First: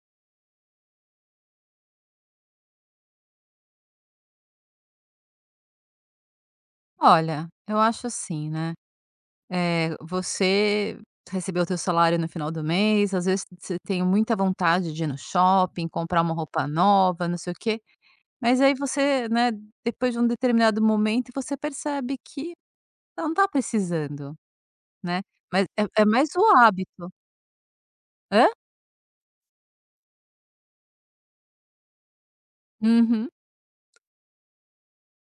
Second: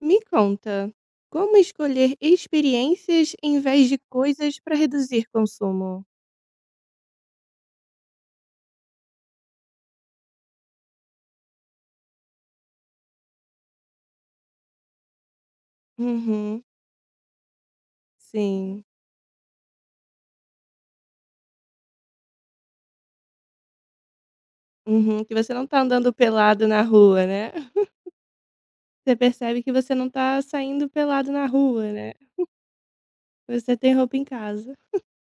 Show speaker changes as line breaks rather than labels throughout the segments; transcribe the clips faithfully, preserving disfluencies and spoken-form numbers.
Me conta, como escolher experiências em vez de coisas para reduzir consumo?
Olha, eu acho assim, né, eh, você recebeu o teu salário no final do mês, às vezes você tem muita vontade de ir no shopping, comprar uma
Uhum,
roupa nova, não sei o quê, mas aí
sim.
você, né, depois de um determinado momento, você percebe que não tá precisando, né,
Uhum, que você
mas
não tá
é é
andando
mais o
pelado na
hábito.
rua, né?
Hã?
Você percebe que você não tá saindo pelado na rua, né?
Uhum.
Você tem roupa em casa.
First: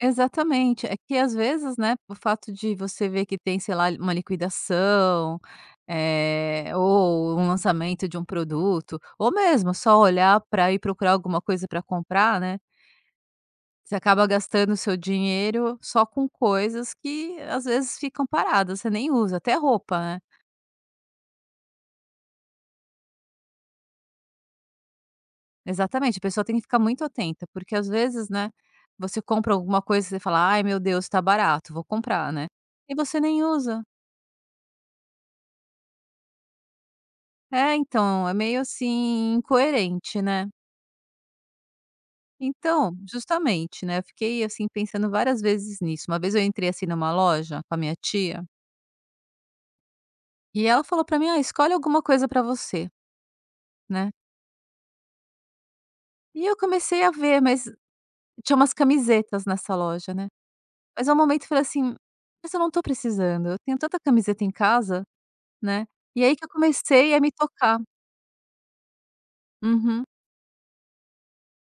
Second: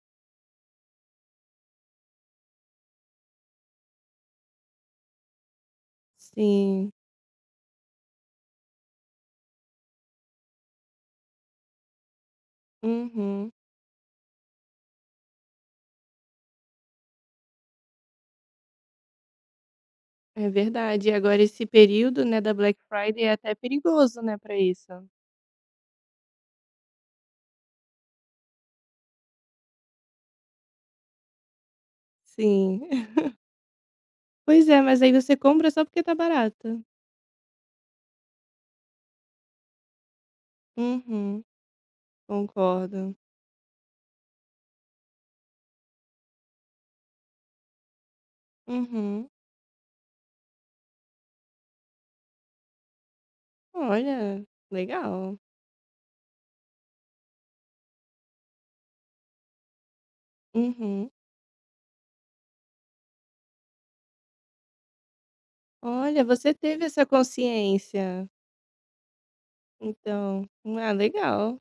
Exatamente. É que às vezes, né, o fato de você ver que tem, sei lá, uma liquidação, eh,
Sim.
ou um lançamento de um produto, ou mesmo só olhar para ir procurar alguma coisa para comprar, né,
Uhum.
você acaba gastando o seu dinheiro só com coisas que às vezes ficam paradas, você nem usa, até roupa, né.
É verdade. E agora esse período, né, da Black Friday é até perigoso, né, para isso.
Exatamente, a pessoa tem que ficar muito atenta, porque às vezes, né, você compra alguma coisa e você fala: "Ai meu Deus, tá barato, vou comprar", né,
Sim.
e você nem usa.
Pois é, mas aí você compra só porque tá barato.
É, então, é meio, assim, incoerente, né.
Uhum.
Então,
Concordo.
justamente, né, eu fiquei, assim, pensando várias vezes nisso. Uma vez eu entrei, assim, numa loja com a minha tia,
Uhum.
e ela falou pra mim: "Ah, escolhe alguma coisa pra você", né.
Olha, legal.
E eu comecei a ver, mas tinha umas camisetas nessa loja, né. Mas
Uhum.
ao momento eu falei assim: "Mas eu não tô precisando, eu tenho tanta camiseta em casa", né. E
Olha,
aí que eu
você teve essa
comecei a me tocar.
consciência,
Uhum.
então. Ah, legal.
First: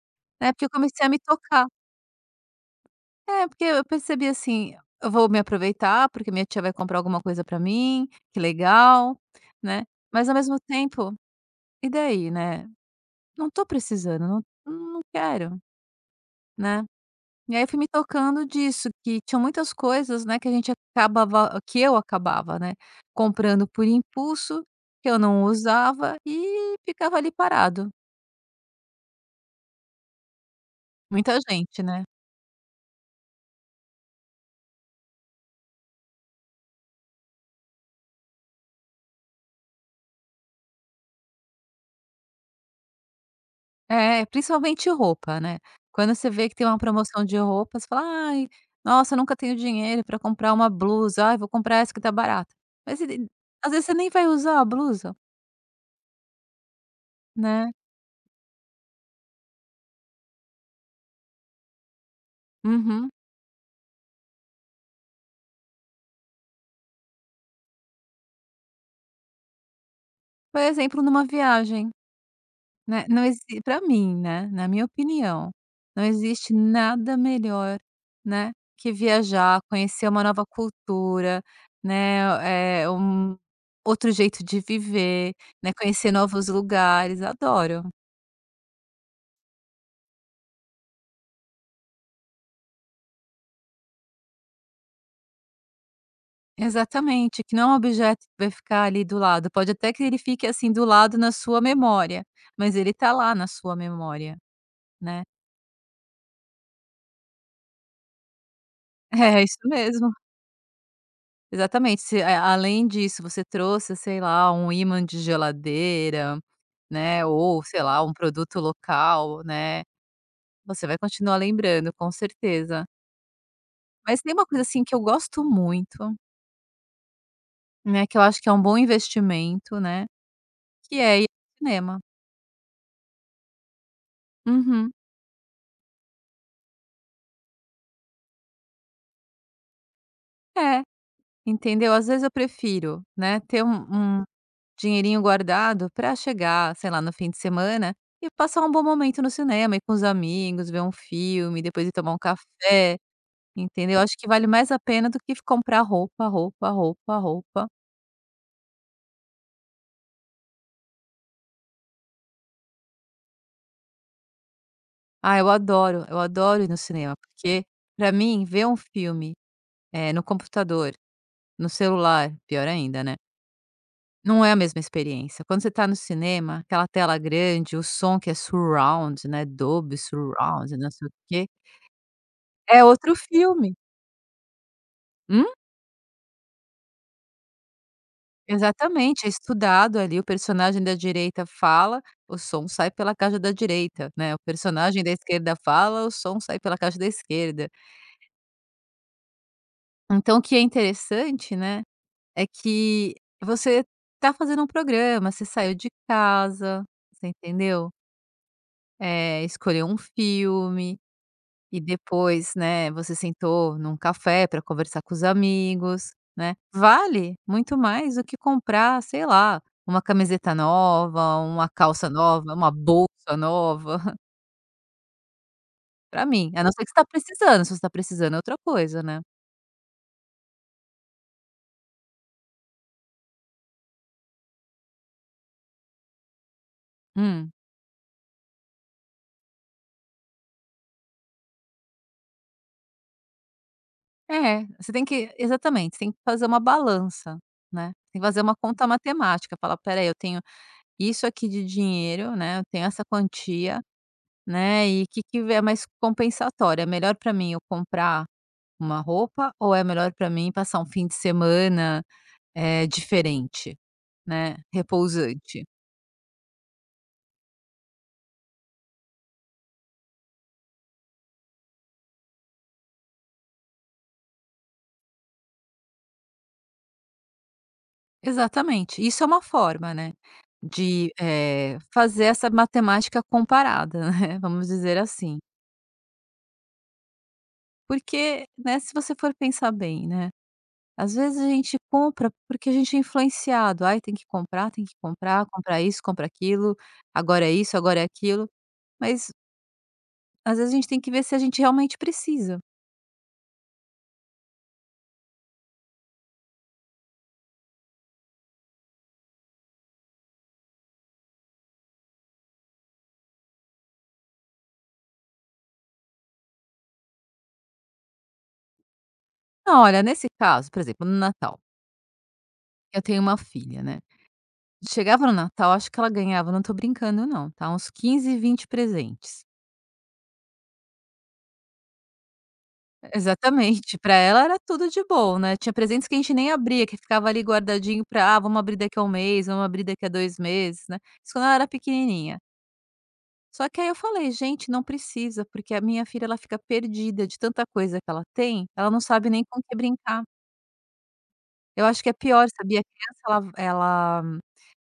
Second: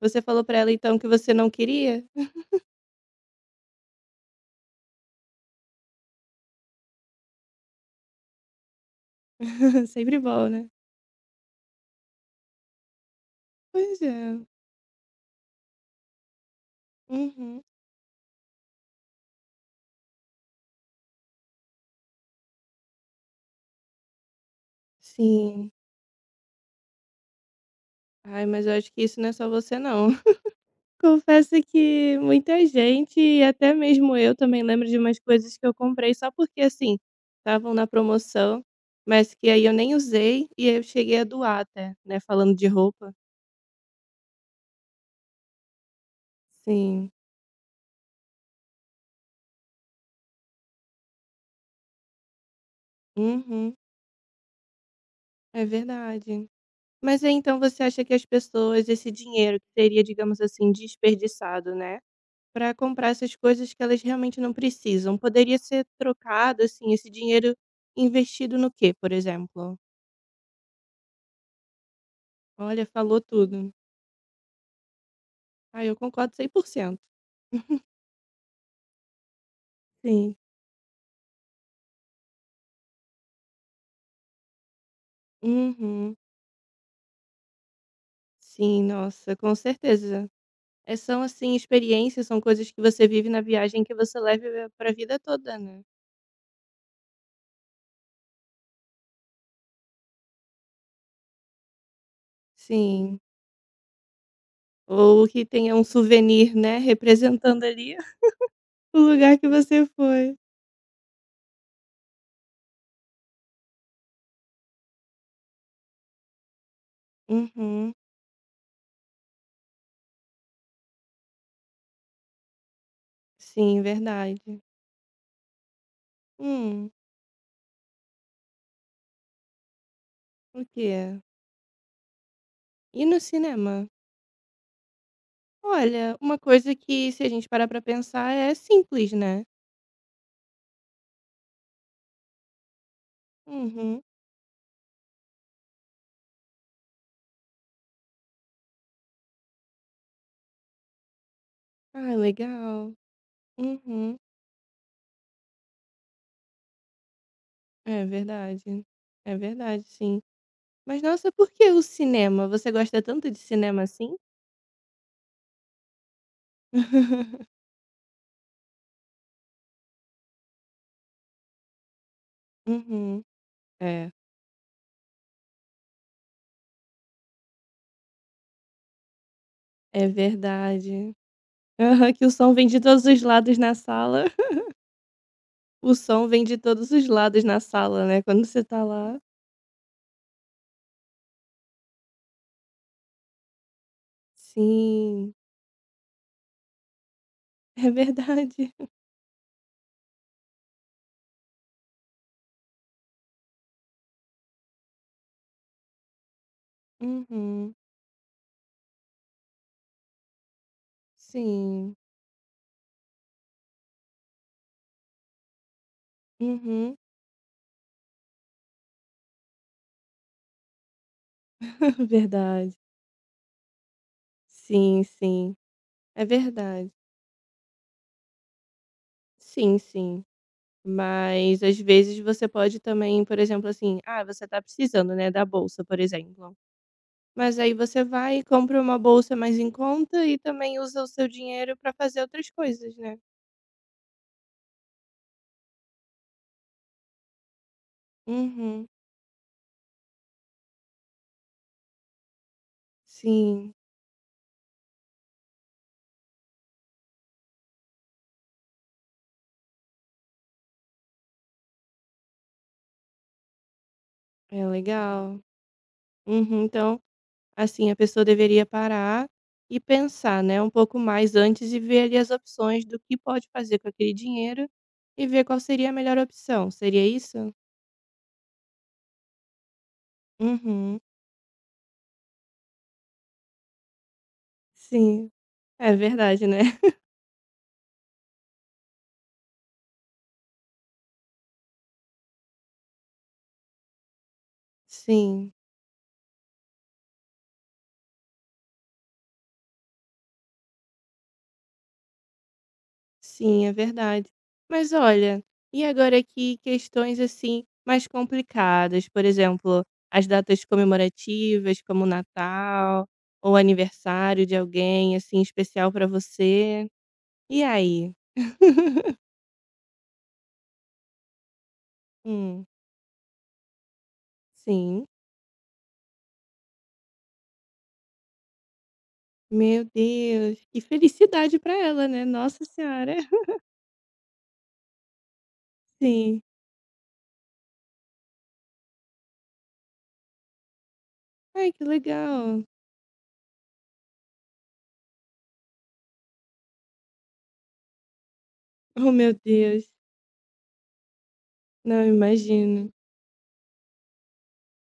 Você falou
É,
pra
porque eu
ela, então,
comecei
que
a me
você não
tocar.
queria?
É, porque eu percebi assim, eu vou me aproveitar, porque minha tia vai comprar alguma coisa pra mim, que legal, né.
Sempre
Mas ao
bom,
mesmo
né.
tempo, e daí, né, não tô
Pois
precisando, não
é.
não quero, né. E
Uhum.
aí eu fui me tocando disso, que tinha muitas coisas, né, que a gente acabava que eu acabava, né, comprando por impulso, que eu não
Sim.
usava e ficava ali parado.
Ai, mas eu acho que isso não é só você não.
Muita
Confesso
gente, né.
que muita gente e até mesmo eu também lembro de umas coisas que eu comprei só porque, assim, estavam na promoção, mas que aí eu nem usei e aí eu cheguei a doar até, né, falando de roupa.
É, principalmente roupa, né. Quando você vê que tem uma
Sim.
promoção de roupa, você fala: "Ai, nossa, eu nunca tenho dinheiro para comprar uma blusa. Ai, vou comprar essa que tá barata". Mas você às
Uhum.
vezes você nem vai usar a blusa,
É verdade. Mas aí então
né.
você acha que as pessoas esse dinheiro que seria, digamos assim, desperdiçado, né, Para comprar
Uhum.
essas coisas que elas realmente não precisam, poderia ser trocado, assim, esse dinheiro investido no quê, por exemplo?
Por exemplo, numa viagem,
Olha,
né,
falou
não existe
tudo.
para mim, né, na minha opinião,
Ah, eu
não
concordo cem
existe
por cento.
nada melhor, né, que viajar, conhecer uma
Sim.
nova cultura, né, é um outro jeito de viver, né, conhecer
Uhum.
novos lugares, adoro.
Sim, nossa, com certeza. É, são, assim, experiências, são coisas que você vive na viagem que você leva para a vida toda, né.
Exatamente, que não é um objeto que vai ficar ali do lado, pode até que ele fique, assim, do lado na sua memória, mas ele tá
Sim.
lá na sua memória, né.
Ou que tenha um souvenir, né, representando ali. O lugar
É,
que
isso
você
mesmo.
foi.
Exatamente, se a além disso você trouxe, sei lá, um ímã de geladeira, né, ou sei
Uhum.
lá, um produto local, né, você vai continuar lembrando, com certeza.
Sim,
Mas tem
verdade.
uma coisa, assim, que eu gosto muito,
Hum,
né, que eu acho que é um bom investimento, né,
o
que é
quê?
ir ao cinema.
E no cinema.
Uhum.
Olha, uma coisa que se a gente parar pra pensar é simples, né.
É. Entendeu? Às vezes eu prefiro, né, ter um
Uhum.
um dinheirinho guardado para chegar, sei lá, no fim de semana e passar um bom momento no cinema, ir com os amigos, ver um filme, depois ir tomar
Ah,
um
legal.
café, entendeu? Acho
Uhum.
que vale mais a pena do que comprar roupa, roupa, roupa, roupa.
É verdade. É verdade, sim. Mas nossa, por que o cinema? Você gosta tanto de cinema assim?
Ah, eu adoro, eu adoro ir no cinema, porque para mim ver um filme, eh, no computador, no celular, pior ainda, né?
Uhum. É,
Não é a mesma experiência. Quando você está no cinema, aquela tela grande, o som que é surround, né, Dolby
é
surround, não sei o
verdade.
quê,
Aham, que o som vem
é
de todos
outro
os lados
filme.
na sala.
Hum,
O som vem de todos os lados na sala, né, quando você tá lá.
exatamente, é estudado ali, o personagem da direita fala, o som sai pela caixa da direita, né, o personagem da
Sim,
esquerda fala, o som sai pela caixa da esquerda.
é verdade.
Então o que é interessante, né, é que você tá fazendo um programa, você saiu de casa, você
Uhum,
entendeu? Eh, escolheu um filme, e
sim,
depois, né, você sentou num café para conversar com os amigos, né.
uhum,
Vale muito mais do que comprar, sei lá, uma camiseta nova, uma calça nova, uma
verdade.
bolsa nova,
Sim, sim, é
para mim, a não ser que
verdade.
você tá precisando, se você tá precisando é outra coisa, né.
Sim, sim. Mas às vezes você pode também, por exemplo, assim, ah, você tá precisando, né, da bolsa, por exemplo.
Hum.
Mas aí você vai e compra uma bolsa mais em conta e também usa o seu dinheiro pra fazer outras coisas, né.
É, você tem que exatamente, tem que fazer uma balança, né. Tem que fazer uma
Uhum,
conta matemática, falar: peraí, eu tenho isso aqui de dinheiro, né, eu tenho essa
sim,
quantia, né, e o que que é mais compensatório? É melhor para mim eu comprar uma roupa ou é melhor para mim passar um fim de semana, eh, diferente, né,
é legal.
repousante.
Uhum, então. Assim, a pessoa deveria parar e pensar, né, um pouco mais antes e ver ali as opções do que pode fazer com aquele dinheiro e ver qual seria a melhor opção. Seria isso?
Exatamente, isso é uma forma, né,
Uhum.
de, eh, fazer essa matemática comparada, né, vamos dizer
Sim.
assim.
É verdade, né?
Porque, né, se você for pensar bem, né, às vezes a gente compra porque a gente é influenciado, "Ai, tem que comprar, tem que comprar,
Sim,
comprar isso, comprar aquilo, agora é isso, agora é aquilo", mas às vezes a gente tem que ver se a gente realmente precisa.
sim, é verdade. Mas olha, e agora que questões assim mais complicadas, por exemplo, as datas comemorativas, como o Natal ou aniversário de alguém assim especial para você. E aí?
Não, olha, nesse caso, por exemplo, no Natal,
Hum.
eu tenho uma filha, né.
Sim.
Chegava no Natal, acho que ela ganhava, não tô brincando não, tá, uns quinze, vinte presentes.
Meu Deus, que felicidade pra ela, né, nossa senhora.
Exatamente, pra ela era tudo de bom, né. Tinha presentes que a gente
Sim.
nem abria, que ficava ali guardadinho pra: "Ah, vamos abrir daqui a um mês, vamos abrir daqui a dois meses", né. Isso quando ela era
Ai, que
pequenininha.
legal.
Só que aí eu falei: "Gente, não precisa, porque a minha filha, ela fica perdida de tanta coisa que ela tem, ela não
Oh,
sabe
meu
nem com o que
Deus.
brincar". Eu
Não,
acho que
eu
é pior, sabia? A
imagino.
criança ela ela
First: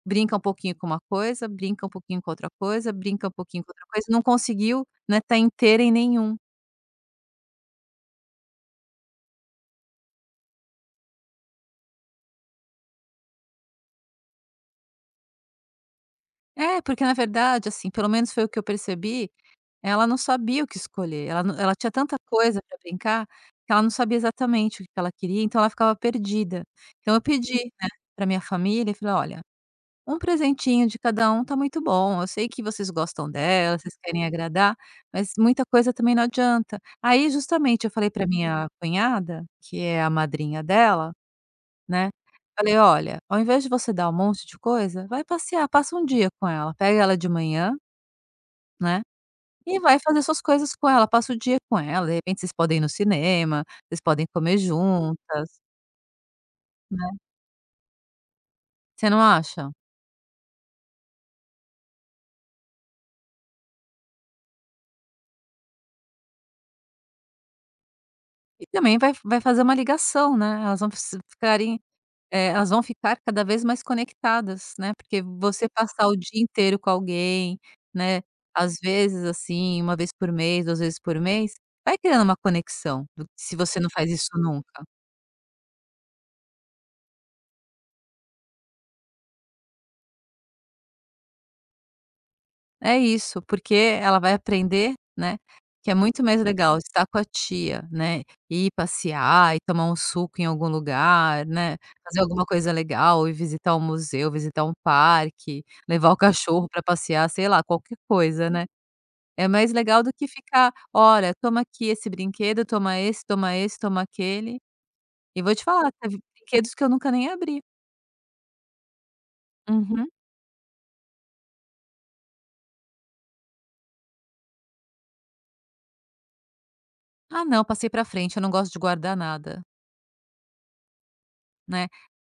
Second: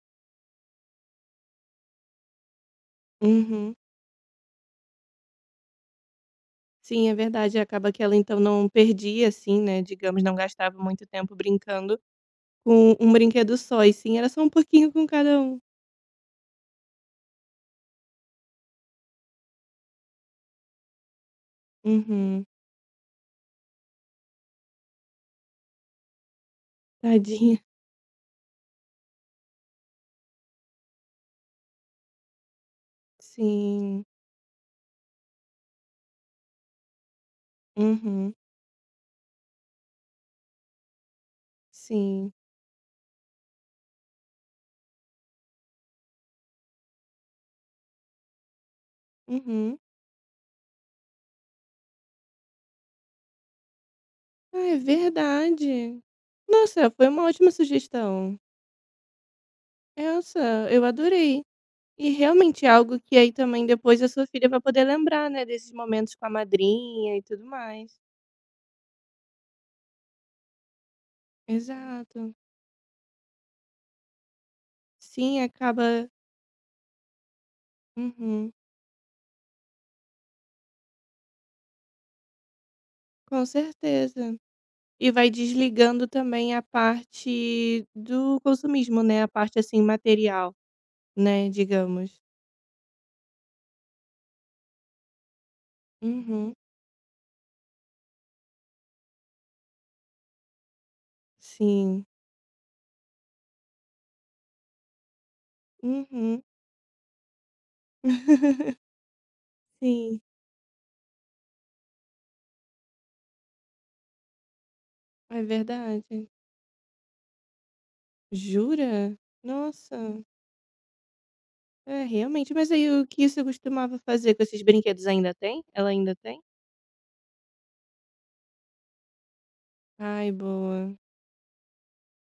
brinca um pouquinho com uma coisa, brinca um pouquinho com outra coisa, brinca um pouquinho com
Uhum.
outra coisa, não conseguiu, né, tá inteira em nenhum.
Sim, é verdade, acaba que ela então não perdia, assim, né, digamos, não gastava muito tempo brincando com um brinquedo só, e sim, era só um pouquinho com cada um.
É, porque na verdade, assim, pelo menos foi o que eu percebi, ela não sabia o que escolher, ela não ela tinha tanta
Uhum.
coisa para brincar, que ela não sabia exatamente o que ela queria, então ela ficava perdida. Então eu
Tadinha.
pedi, né, pra minha família e falei: "Olha". Um presentinho de cada um tá muito bom. Eu sei que vocês gostam dela, vocês
Sim.
querem agradar, mas muita coisa também não adianta. Aí, justamente, eu falei pra
Uhum.
minha cunhada, que é a madrinha dela, né,
Sim.
falei: "Olha, ao invés de você dar um monte de coisa, vai passear, passa um dia com ela. Pega ela de manhã, né,
Uhum.
e vai fazer suas coisas com ela, passa o dia com ela. De repente vocês podem ir no cinema, vocês podem
Ah,
comer
é
juntas",
verdade. Nossa, foi
né.
uma ótima sugestão.
Você não acha?
Elsa, eu adorei. E realmente é algo que aí também depois a sua filha vai poder lembrar, né, desses momentos com a madrinha e tudo mais.
E também vai vai fazer uma ligação, né, elas vão se ficarem
Exato.
é, elas vão ficar cada vez mais conectadas, né, porque
Sim,
você passar
acaba.
o dia inteiro com alguém, né,
Uhum,
às vezes, assim, uma vez por mês, duas vezes por mês, vai criando uma conexão, do
com
se você não faz isso
certeza.
nunca.
E vai desligando também a parte do consumismo, né, a parte, assim, material, né, digamos.
É isso, porque ela vai aprender, né, que é muito mais
Uhum.
legal estar com a tia, né, ir passear e tomar um suco em algum lugar, né,
Sim.
fazer alguma coisa legal, ir visitar um museu, visitar um parque, levar o
Uhum.
cachorro para passear, sei lá, qualquer coisa, né. É mais legal do
Sim,
que ficar: "Olha, toma aqui esse brinquedo, toma esse, toma esse, toma aquele". E
é
vou te falar, teve
verdade.
brinquedos que eu nunca nem abri.
Jura?
Uhum.
Nossa. É, realmente. Mas aí o que você costumava fazer com esses brinquedos, ainda tem? Ela ainda tem?
"Ah não, passei pra frente, eu não gosto de guardar nada",
Ai, boa.
né.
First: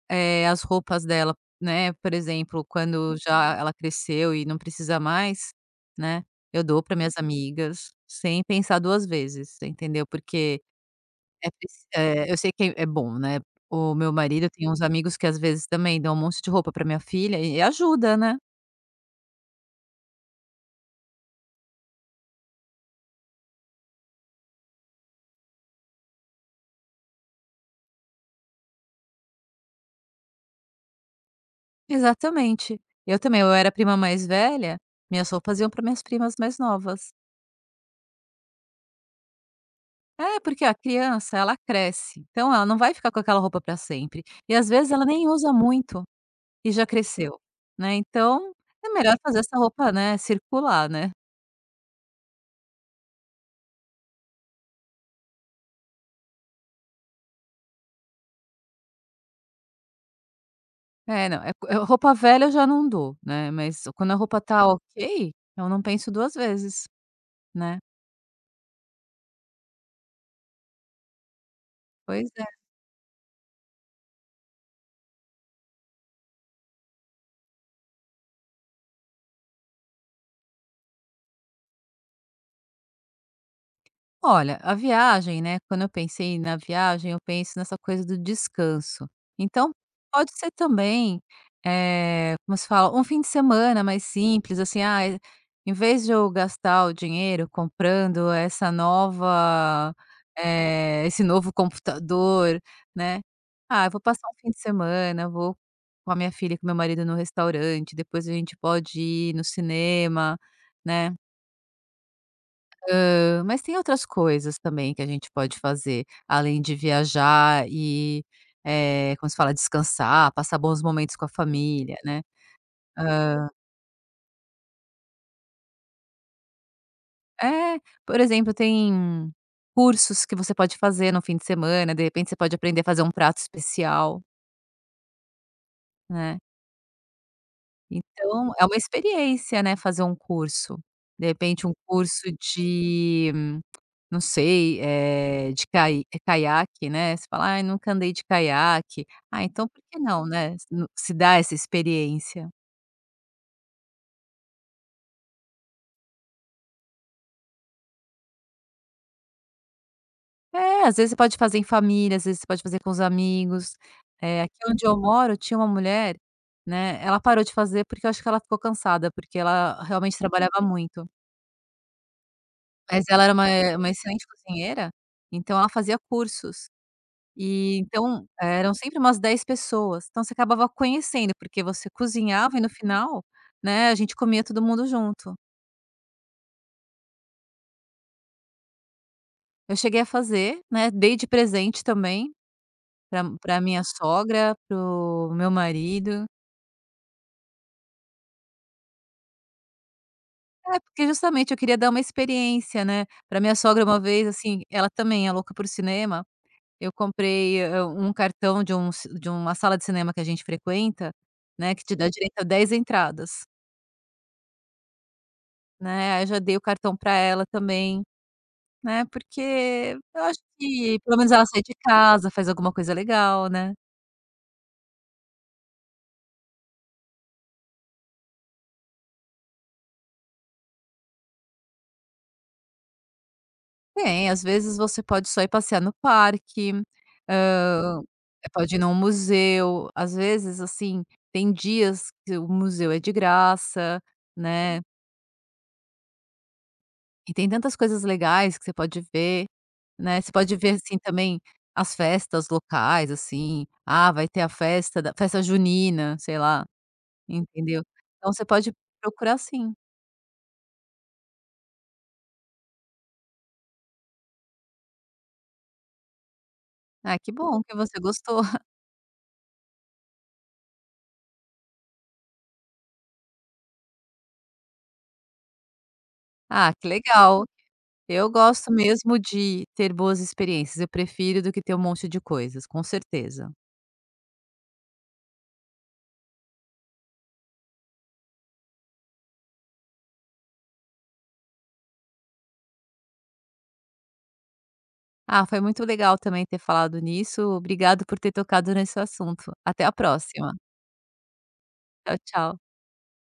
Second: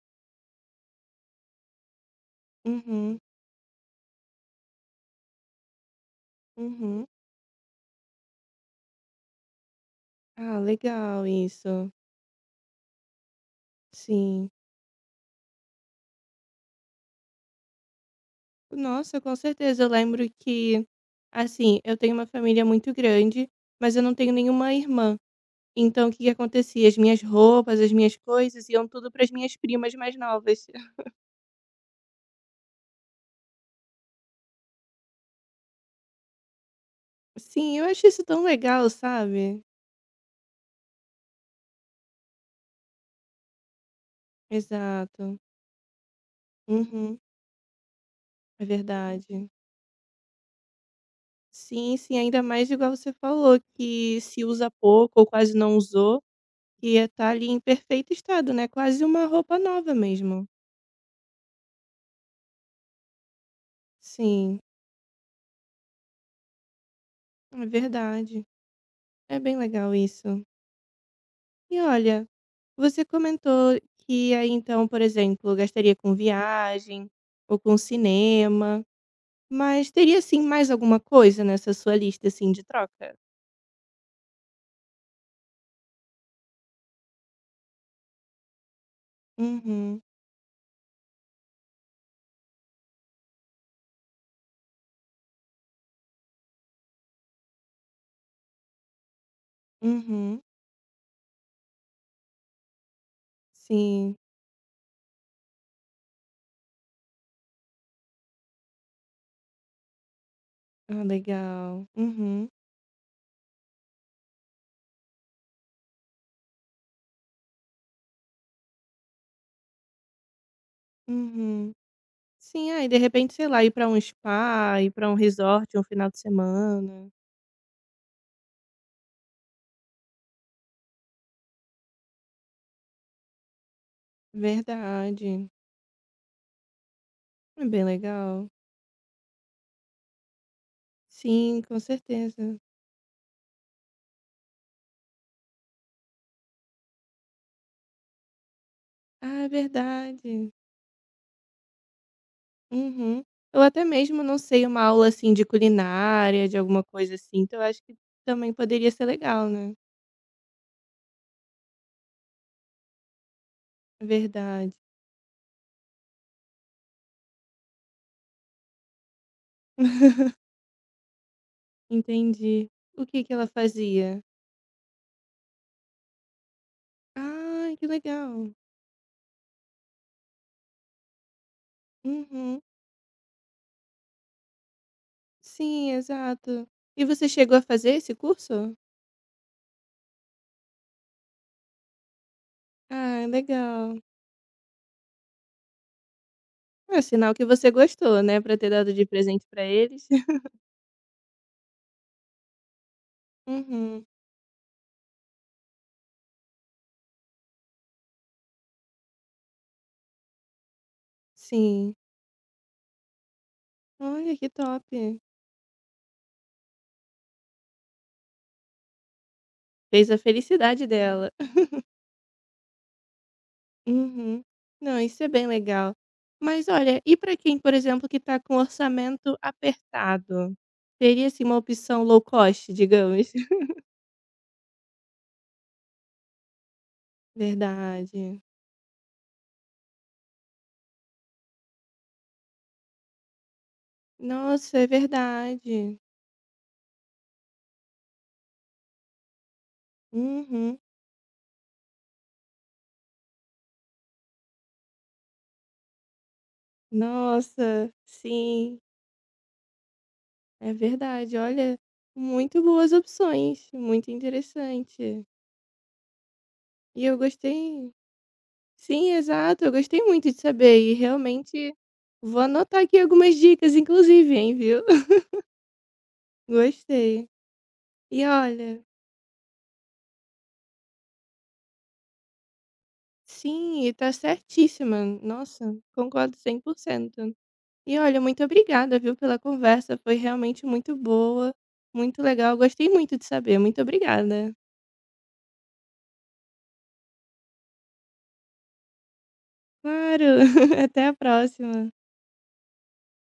Eh, as roupas dela, né, por exemplo, quando
Uhum,
já ela cresceu e não precisa mais, né, eu dou para
uhum.
minhas amigas, sem pensar duas vezes, entendeu.
Ah,
Porque
legal
é preci
isso.
eh, eu sei que é é bom, né. O meu marido
Sim.
tem uns amigos que às vezes também dão um monte de roupa para minha filha e ajuda, né.
Nossa, com certeza. Eu lembro que, assim, eu tenho uma família muito grande, mas eu não tenho nenhuma irmã. Então, o que que acontecia? As minhas roupas, as minhas coisas iam tudo para as minhas primas mais novas.
Exatamente. Eu também, eu era a prima mais velha, minhas roupas iam para minhas primas mais novas.
Sim, eu acho isso tão legal, sabe?
É, porque a criança, ela cresce, então ela não vai ficar com aquela roupa para sempre. E às vezes ela nem
Exato.
usa muito e já
Uhum,
cresceu, né, então
é
é melhor fazer
verdade.
essa roupa, né, circular, né.
Sim, sim, ainda mais igual você falou, que se usa pouco ou quase não usou, ia estar ali em perfeito estado, né, quase uma roupa nova mesmo.
É, não, é co- é roupa velha eu já não dou, né, mas quando a roupa
Sim,
tá ok, eu não penso duas vezes,
é
né.
verdade. É bem legal isso. E olha,
Pois é.
você comentou que aí então, por exemplo, gastaria com viagem ou com cinema, mas teria assim mais alguma coisa nessa sua lista assim de troca?
Olha, a viagem, né, quando eu pensei na viagem, eu penso nessa coisa do descanso. Então,
Uhum,
pode ser também, eh, como se fala, um fim de semana mais simples, assim, ah, eh, em vez de eu gastar o dinheiro comprando essa nova,
uhum,
eh, esse novo computador, né, ah, eu vou
sim.
passar um fim de semana, vou com a minha filha e com meu marido no restaurante, depois a gente pode ir no cinema,
Ah,
né.
legal. Uhum,
Hã, mas tem outras coisas também que a gente pode fazer, além de viajar e, eh, como se fala? Descansar, passar bons momentos com a
uhum.
família, né.
Sim, aí de repente, sei
Hã
lá, ir pra um spa, ir pra um resort um final de semana.
é, por exemplo, tem cursos que você pode fazer no fim de semana, de repente você pode aprender a fazer um prato especial,
Verdade.
né.
É bem legal.
Então é uma experiência, né, fazer um curso. De
Sim,
repente um
com
curso
certeza.
de não sei, eh, de cai eh, caiaque, né, você fala: "Ai, nunca andei de caiaque".
Ah,
Ah,
é
então por que não,
verdade.
né, se no se dá essa experiência.
Uhum. Ou até mesmo, não sei, uma aula assim de culinária, de alguma coisa assim, então eu acho que também poderia ser legal, né.
É, às vezes você pode fazer em família, às vezes você pode fazer com os amigos. Eh, aqui
Verdade.
onde eu moro tinha uma mulher, né, ela parou de fazer porque eu acho que ela ficou cansada, porque ela realmente trabalhava muito.
Entendi.
Mas
O que
ela
que
era
ela
uma eh, uma
fazia?
excelente cozinheira, então ela fazia cursos.
Ah,
E
que
então,
legal.
eh, eram sempre umas dez pessoas, então você acabava conhecendo, porque você cozinhava
Uhum.
e no final, né, a gente comia todo mundo junto.
Sim, exato. E você chegou a fazer esse curso?
Eu cheguei a fazer, né, dei de presente também pra
Ah,
pra minha
legal.
sogra, para o meu marido.
É sinal que você gostou, né, pra ter dado de presente pra eles.
É, porque justamente eu queria dar uma experiência, né. Pra minha sogra uma
Uhum,
vez, assim, ela também é louca por cinema, eu comprei, hã, um cartão de um ci de uma sala de cinema que a gente frequenta, né, que te
sim.
dá direito a dez entradas,
Olha que top.
né, aí eu já dei o cartão pra ela também. Né, porque
Fez a
eu acho
felicidade
que pelo
dela.
menos ela sai de casa, faz alguma coisa legal, né.
Uhum. Não, isso é bem legal. Mas olha, e pra quem, por exemplo, que tá com orçamento apertado? Teria, assim, uma opção low cost, digamos?
Tem, às vezes você pode só ir passear no parque, hã,
Verdade.
pode ir num museu, às vezes, assim, tem dias que o museu é de graça,
Nossa,
né,
é verdade.
e tem tantas coisas legais que você pode ver, né. Você pode ver,
Uhum.
assim, também as festas locais, assim, ah, vai ter a festa da festa junina, sei lá, entendeu.
Nossa,
Então você pode
sim,
procurar sim.
é verdade. Olha, muito boas opções, muito interessante. E eu
Ah, que bom que
gostei.
você gostou.
Sim, exato, eu gostei muito de saber e realmente vou anotar aqui algumas dicas inclusive, hein, viu.
Ah, que
Gostei.
legal.
E
Eu gosto
olha,
mesmo de ter boas experiências, eu prefiro do que ter um monte de coisas, com certeza.
sim, e tá certíssima. Nossa, concordo cem por cento. E olha, muito obrigada, viu, pela conversa, foi realmente muito boa, muito legal, gostei muito de saber. Muito obrigada.
Ah, foi muito legal também ter falado nisso, obrigado por ter tocado nesse assunto. Até a
Claro,
próxima.
até a próxima.
Tchau, tchau.